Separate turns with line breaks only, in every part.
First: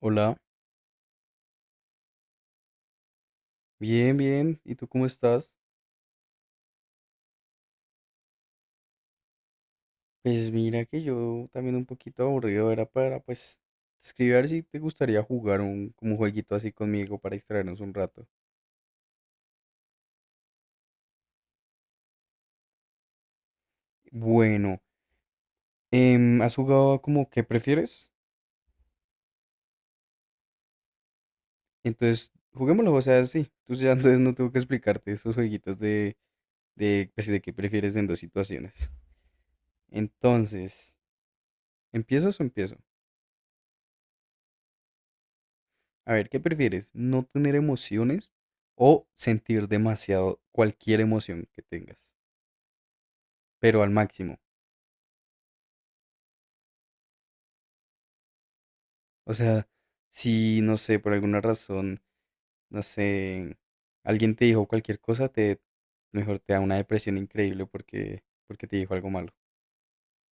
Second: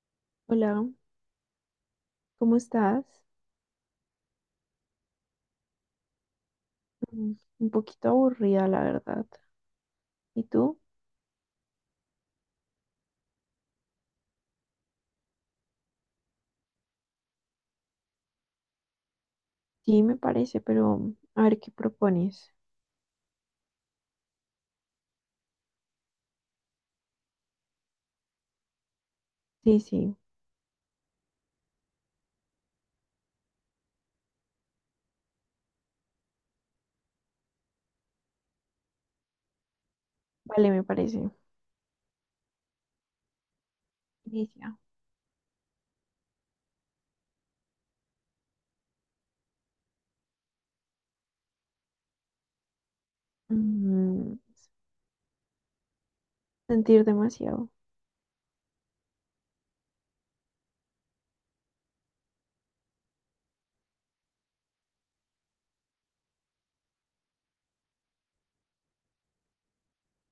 Hola,
Hola, ¿cómo estás?
bien, bien. ¿Y tú cómo estás?
Mm, un poquito aburrida, la verdad. ¿Y
Pues
tú?
mira que yo también un poquito aburrido era para pues escribir a ver si te gustaría jugar un como un jueguito así conmigo para distraernos un rato.
Sí, me parece, pero a ver qué propones.
Bueno, ¿has jugado como qué prefieres?
Sí, sí,
Entonces, juguémoslo, o sea, sí. Tú ya entonces no tengo que explicarte esos jueguitos de pues, sí, de qué prefieres en dos situaciones.
vale, me
Entonces,
parece.
¿empiezas o empiezo?
Inicia.
A ver, ¿qué prefieres? ¿No tener emociones o sentir demasiado cualquier emoción que tengas, pero al
Mm,
máximo?
Sentir demasiado.
O sea, si, no sé, por alguna razón, no sé, alguien te dijo cualquier cosa, te mejor te da una depresión increíble porque te dijo algo malo.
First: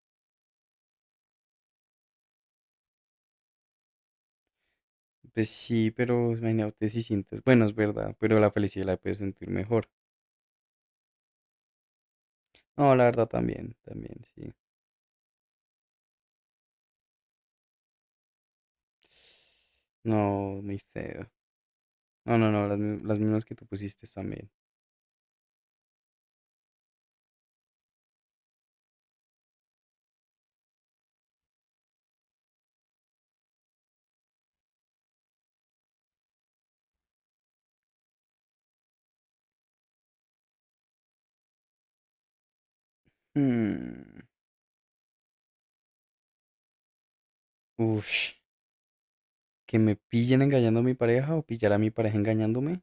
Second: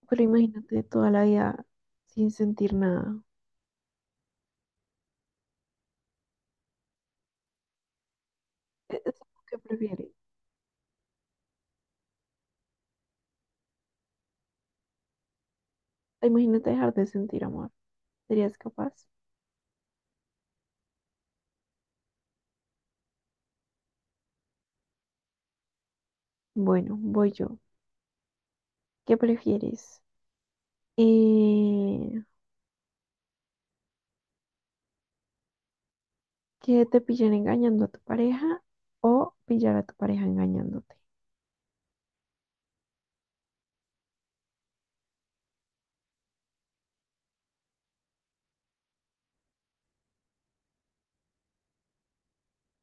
Pero imagínate toda la vida sin sentir nada.
Pues sí, pero imagínate si sientes, bueno, es verdad, pero la felicidad la
¿E-
puedes
es lo
sentir
que
mejor.
prefieres?
No, la verdad también, también, sí.
Imagínate dejar de sentir amor. ¿Serías capaz?
No, muy feo. No, no, no, las, las mismas que tú pusiste también.
Bueno, voy yo. ¿Qué prefieres? Eh, ¿Que te pillen engañando a tu pareja o pillar a tu pareja engañándote?
Mm, ush, que me pillen engañando a mi pareja o pillar a mi pareja engañándome.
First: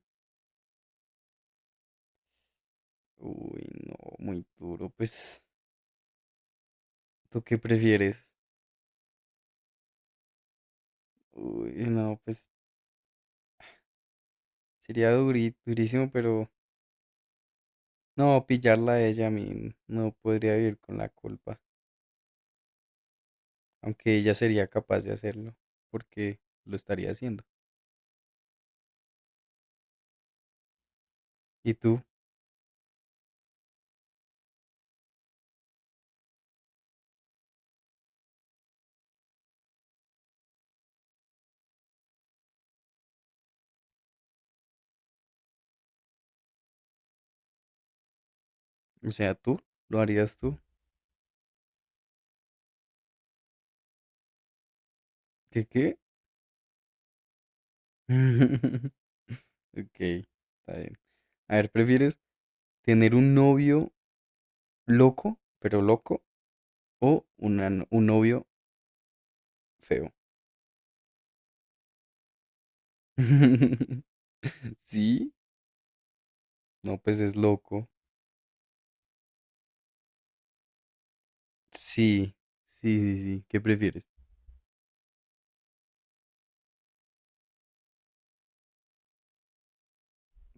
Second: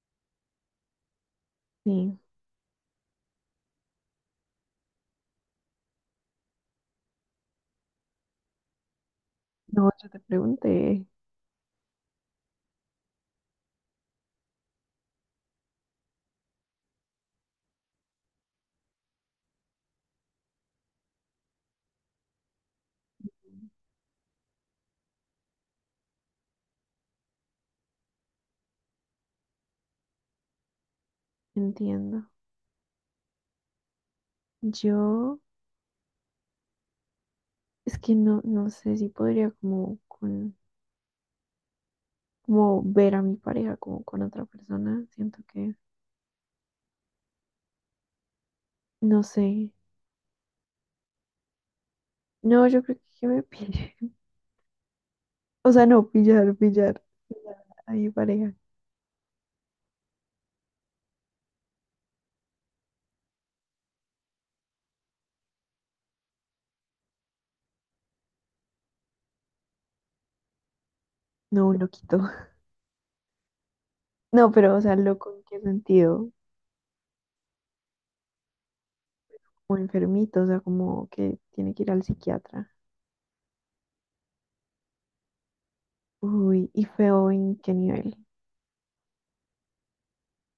Sí.
Uy, no, muy duro. Pues, ¿tú qué prefieres?
No, yo te pregunté.
Uy, no, pues sería durísimo, pero no, pillarla a ella a mí no podría vivir con la culpa, aunque ella sería capaz de hacerlo, porque lo estaría haciendo. ¿Y tú?
Entiendo. Yo es que no, no sé si podría como con como ver a mi pareja como con otra persona. Siento que
O
no
sea, ¿tú?
sé.
¿Lo harías tú?
No, yo creo que me pille.
¿Qué
O sea,
qué?
no, pillar, pillar. Pillar a mi pareja.
Ok, está bien. A ver, ¿prefieres tener un novio loco, pero loco? O una un novio feo.
No, un loquito. No, pero o sea,
Sí,
loco en qué sentido.
no, pues es loco.
Como enfermito, o sea, como que tiene que ir al
Sí,
psiquiatra.
sí, sí, sí. ¿Qué prefieres?
Uy, y feo en qué nivel.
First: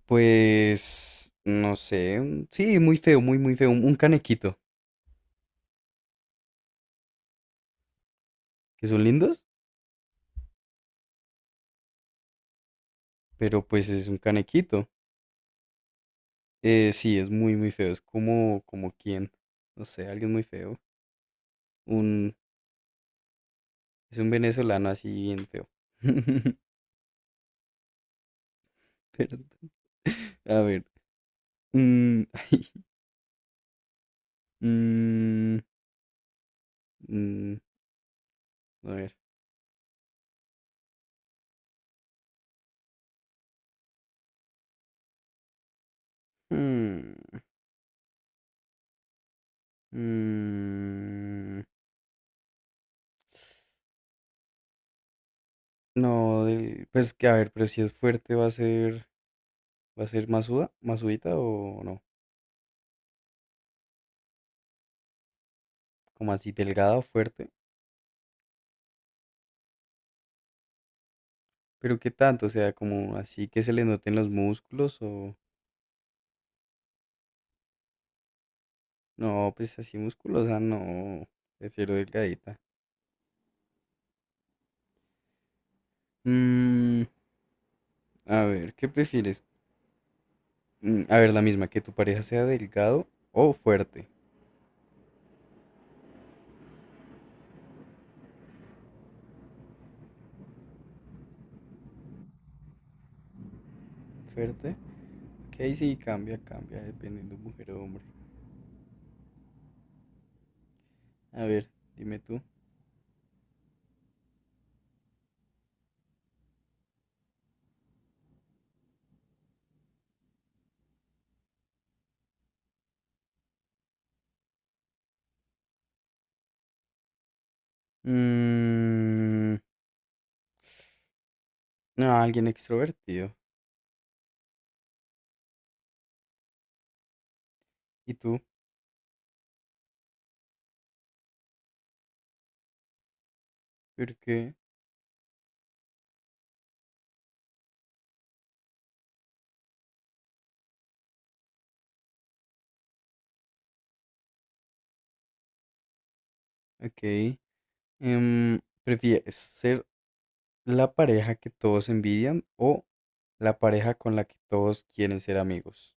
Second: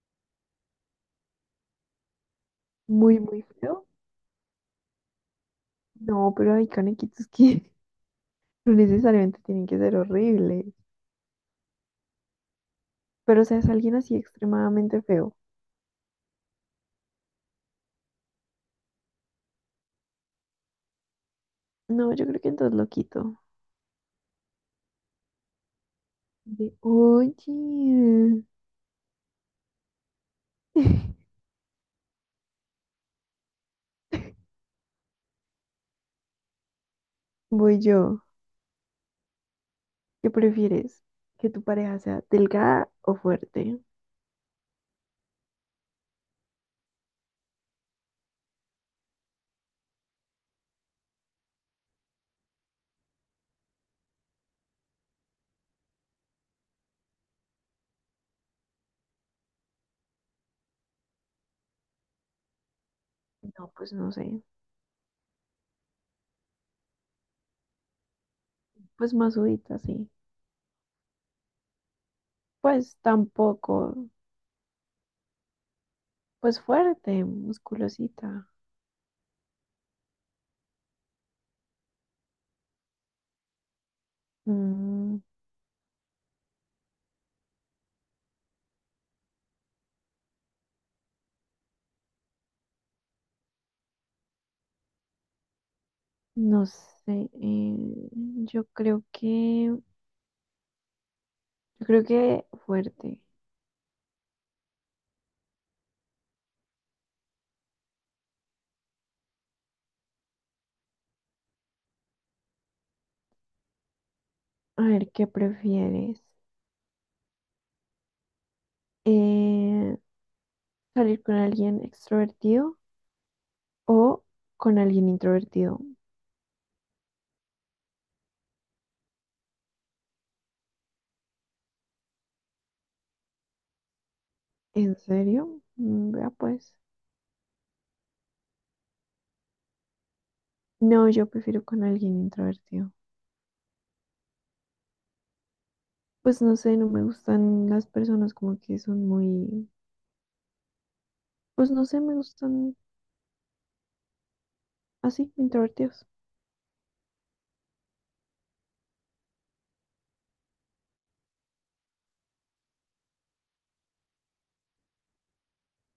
Pues, no sé. Sí, muy feo,
Muy,
muy,
muy
muy feo.
feo.
Un canequito,
No, pero hay canequitos que no
que son lindos,
necesariamente tienen que ser horribles, pero o sea,
pero
es
pues
alguien
es un
así
canequito.
extremadamente feo.
Sí, es muy, muy feo. Es como, como quien, no sé, alguien muy feo.
No, yo
Un,
creo que entonces lo quito.
es un venezolano así bien feo.
De, oye,
Perdón. A ver. mm, mm, mm,
voy yo.
a ver.
¿Qué prefieres? ¿Que tu pareja sea delgada o fuerte?
mm. Mm, no, pues que a ver, pero si es fuerte va a ser masuda, masudita o no,
No, pues no sé.
como así delgada o fuerte,
Pues masudita, sí.
pero qué tanto, o sea,
Pues
como así que se le
tampoco.
noten los músculos o
Pues fuerte, musculosita.
no, pues así musculosa, no, prefiero delgadita.
Mm,
Mm, a ver, ¿qué prefieres? A ver, la misma, que tu pareja sea delgado o fuerte.
no sé. Yo creo que, yo creo que fuerte.
Fuerte, que ahí sí cambia, cambia, dependiendo mujer o hombre. A ver, dime tú.
A ver, ¿qué prefieres? eh, Salir con alguien extrovertido o con alguien introvertido.
Mm, No, alguien extrovertido.
¿En serio? Mm, vea pues.
¿Y tú?
No, yo prefiero con alguien introvertido.
¿Por qué?
Pues no sé, no me gustan las personas como que son muy, pues no sé, me gustan así, introvertidos.
Ok. ¿Prefieres ser la pareja que todos envidian o la pareja con la que todos quieren ser amigos?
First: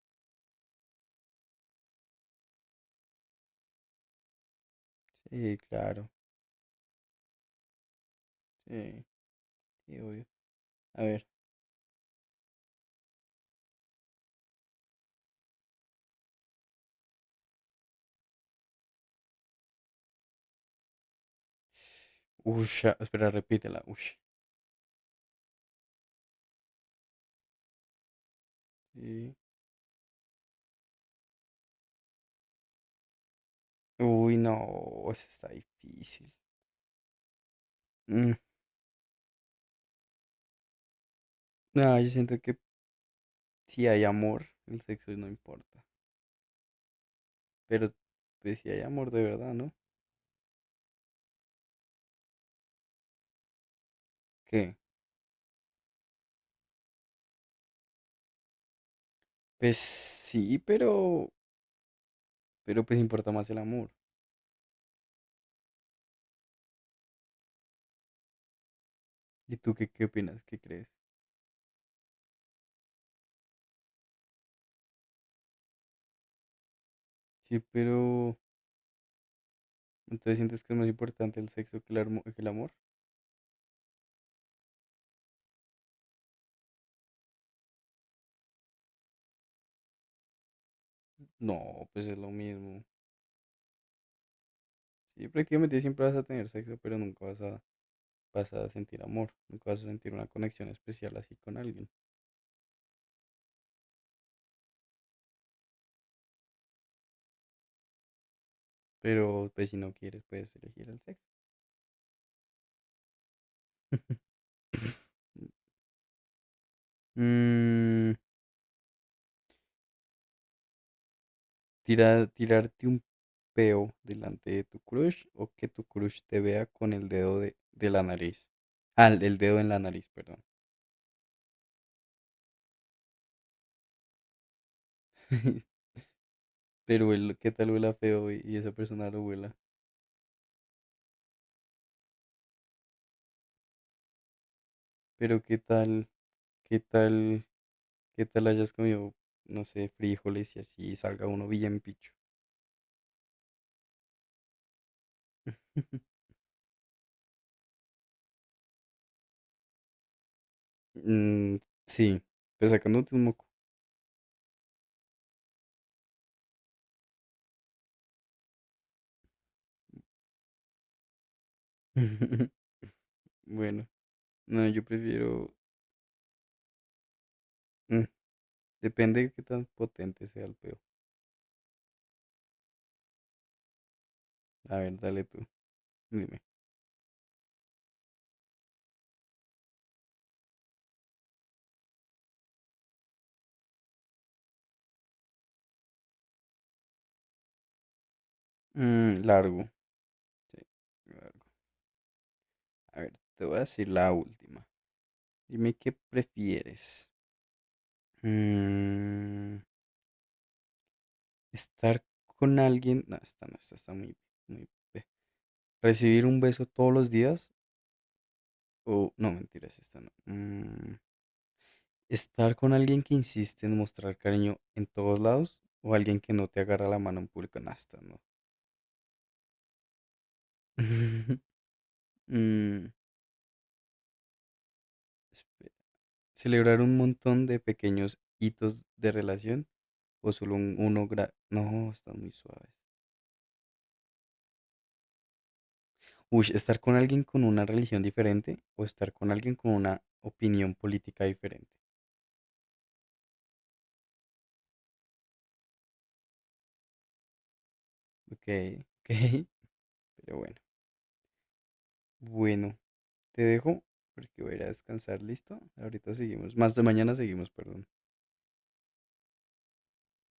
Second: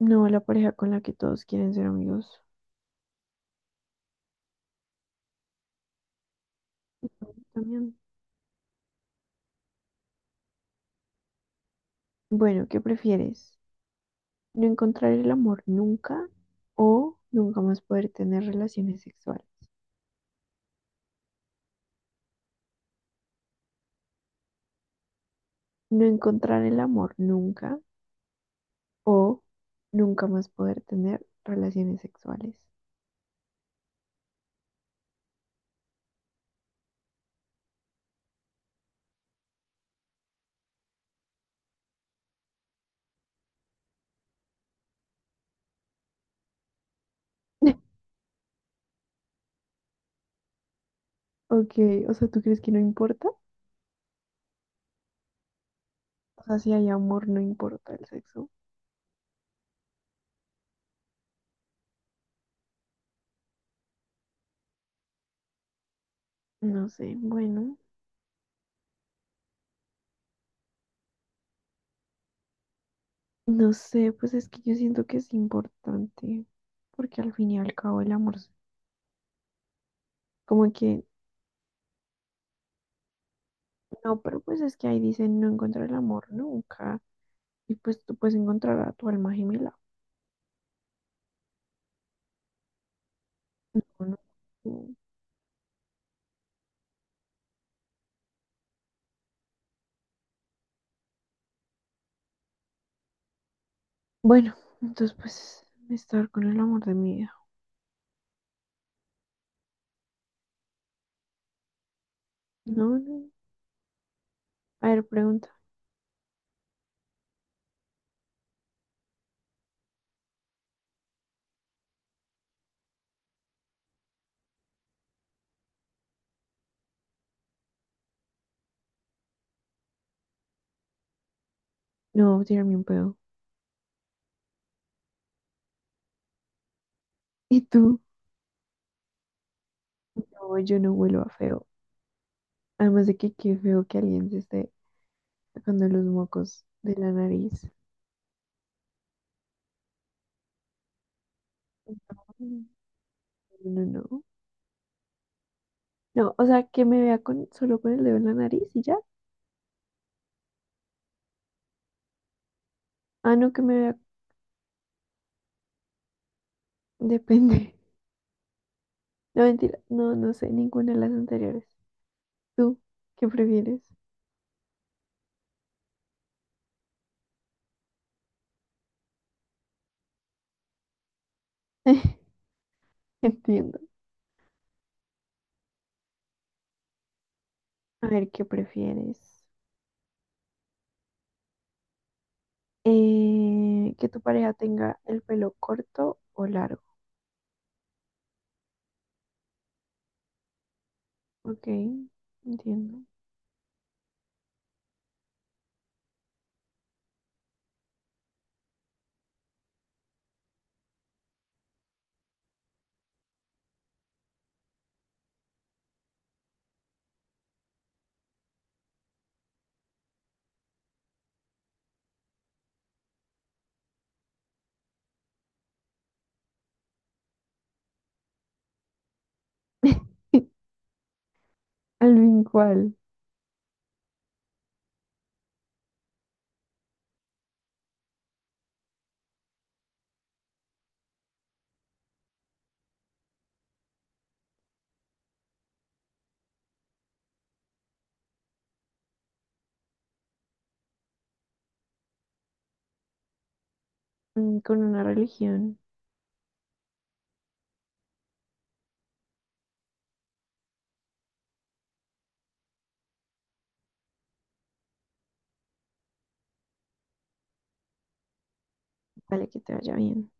No, la pareja con la que todos quieren ser amigos
Sí, claro.
también.
Sí, sí, obvio. A ver.
Bueno, ¿qué prefieres? ¿No encontrar el amor nunca o nunca más poder tener relaciones sexuales?
Ush, ah, espera, repítela. Ush.
No encontrar el amor nunca
Sí.
o nunca más poder tener relaciones sexuales.
Uy, no, eso está difícil. Mm, No, yo siento que si hay amor, el sexo no importa. Pero pues si hay amor de verdad, ¿no?
Ok, o sea, ¿tú crees que no importa?
¿Qué?
O sea, si hay amor, no importa el sexo.
Pues sí, pero pues importa más el amor.
No sé, bueno,
¿Y tú qué, qué opinas? ¿Qué crees?
no sé, pues es que yo siento que es importante, porque al fin y
Sí,
al cabo el amor,
pero
es
entonces ¿sientes
como
que es más
que,
importante el sexo que el, que el amor?
no, pero pues es que ahí dicen no encontrar el amor nunca, y pues tú puedes encontrar a tu alma gemela,
No, pues es lo mismo.
¿o no? Mm.
Sí, prácticamente siempre vas a tener sexo, pero nunca vas a, vas a sentir amor, nunca vas a sentir una conexión especial así con alguien.
Bueno, entonces pues estar con el amor de mi vida.
Pero pues si no quieres, puedes elegir el sexo.
No, no. A ver, pregunta.
Mm, tirarte un peo delante de tu crush o que tu crush te vea con el dedo de la nariz. Ah, el dedo en la nariz, perdón.
No, tirarme un pedo.
Pero qué
¿Y
tal huela
tú?
feo y esa persona lo huela.
No, yo no huelo a feo. Además de que qué feo que alguien se esté
Pero qué
sacando los
tal,
mocos
qué
de la
tal,
nariz.
qué tal hayas comido, no sé, frijoles y así salga uno bien picho.
No, no, no. No, no, o sea, que me vea con solo con el dedo en la nariz y ya.
Mm, sí, pues sacándote un
Ah,
moco.
no, que me vea. Depende. No, mentira. No, no sé ninguna de las anteriores. ¿Tú qué prefieres?
Bueno, no, yo prefiero. mm, depende de qué tan potente sea el peo.
Entiendo.
A ver, dale tú, dime.
A ver, ¿qué prefieres? Que tu pareja tenga el pelo corto o largo.
Mm, largo. Sí, largo.
Ok,
A
entiendo.
ver, te voy a decir la última. Dime qué prefieres. Mm, Estar con alguien, no, esta no, esta está muy, muy, recibir un beso todos los días o, no, mentiras, esta no. Estar con alguien que insiste en mostrar cariño en todos lados o alguien que no te agarra la mano en público, no, esta no.
Alvin,
Mm,
¿cuál?
espe- celebrar un montón de pequeños hitos de relación o solo uno, no, están muy suaves. Uy, estar con alguien con una religión diferente o estar con alguien con una opinión política diferente.
Mm, con una religión.
Ok, ok, pero bueno. Bueno, te dejo porque voy a ir a descansar, ¿listo? Ahorita seguimos, más de mañana seguimos, perdón.
Vale, que te vaya bien.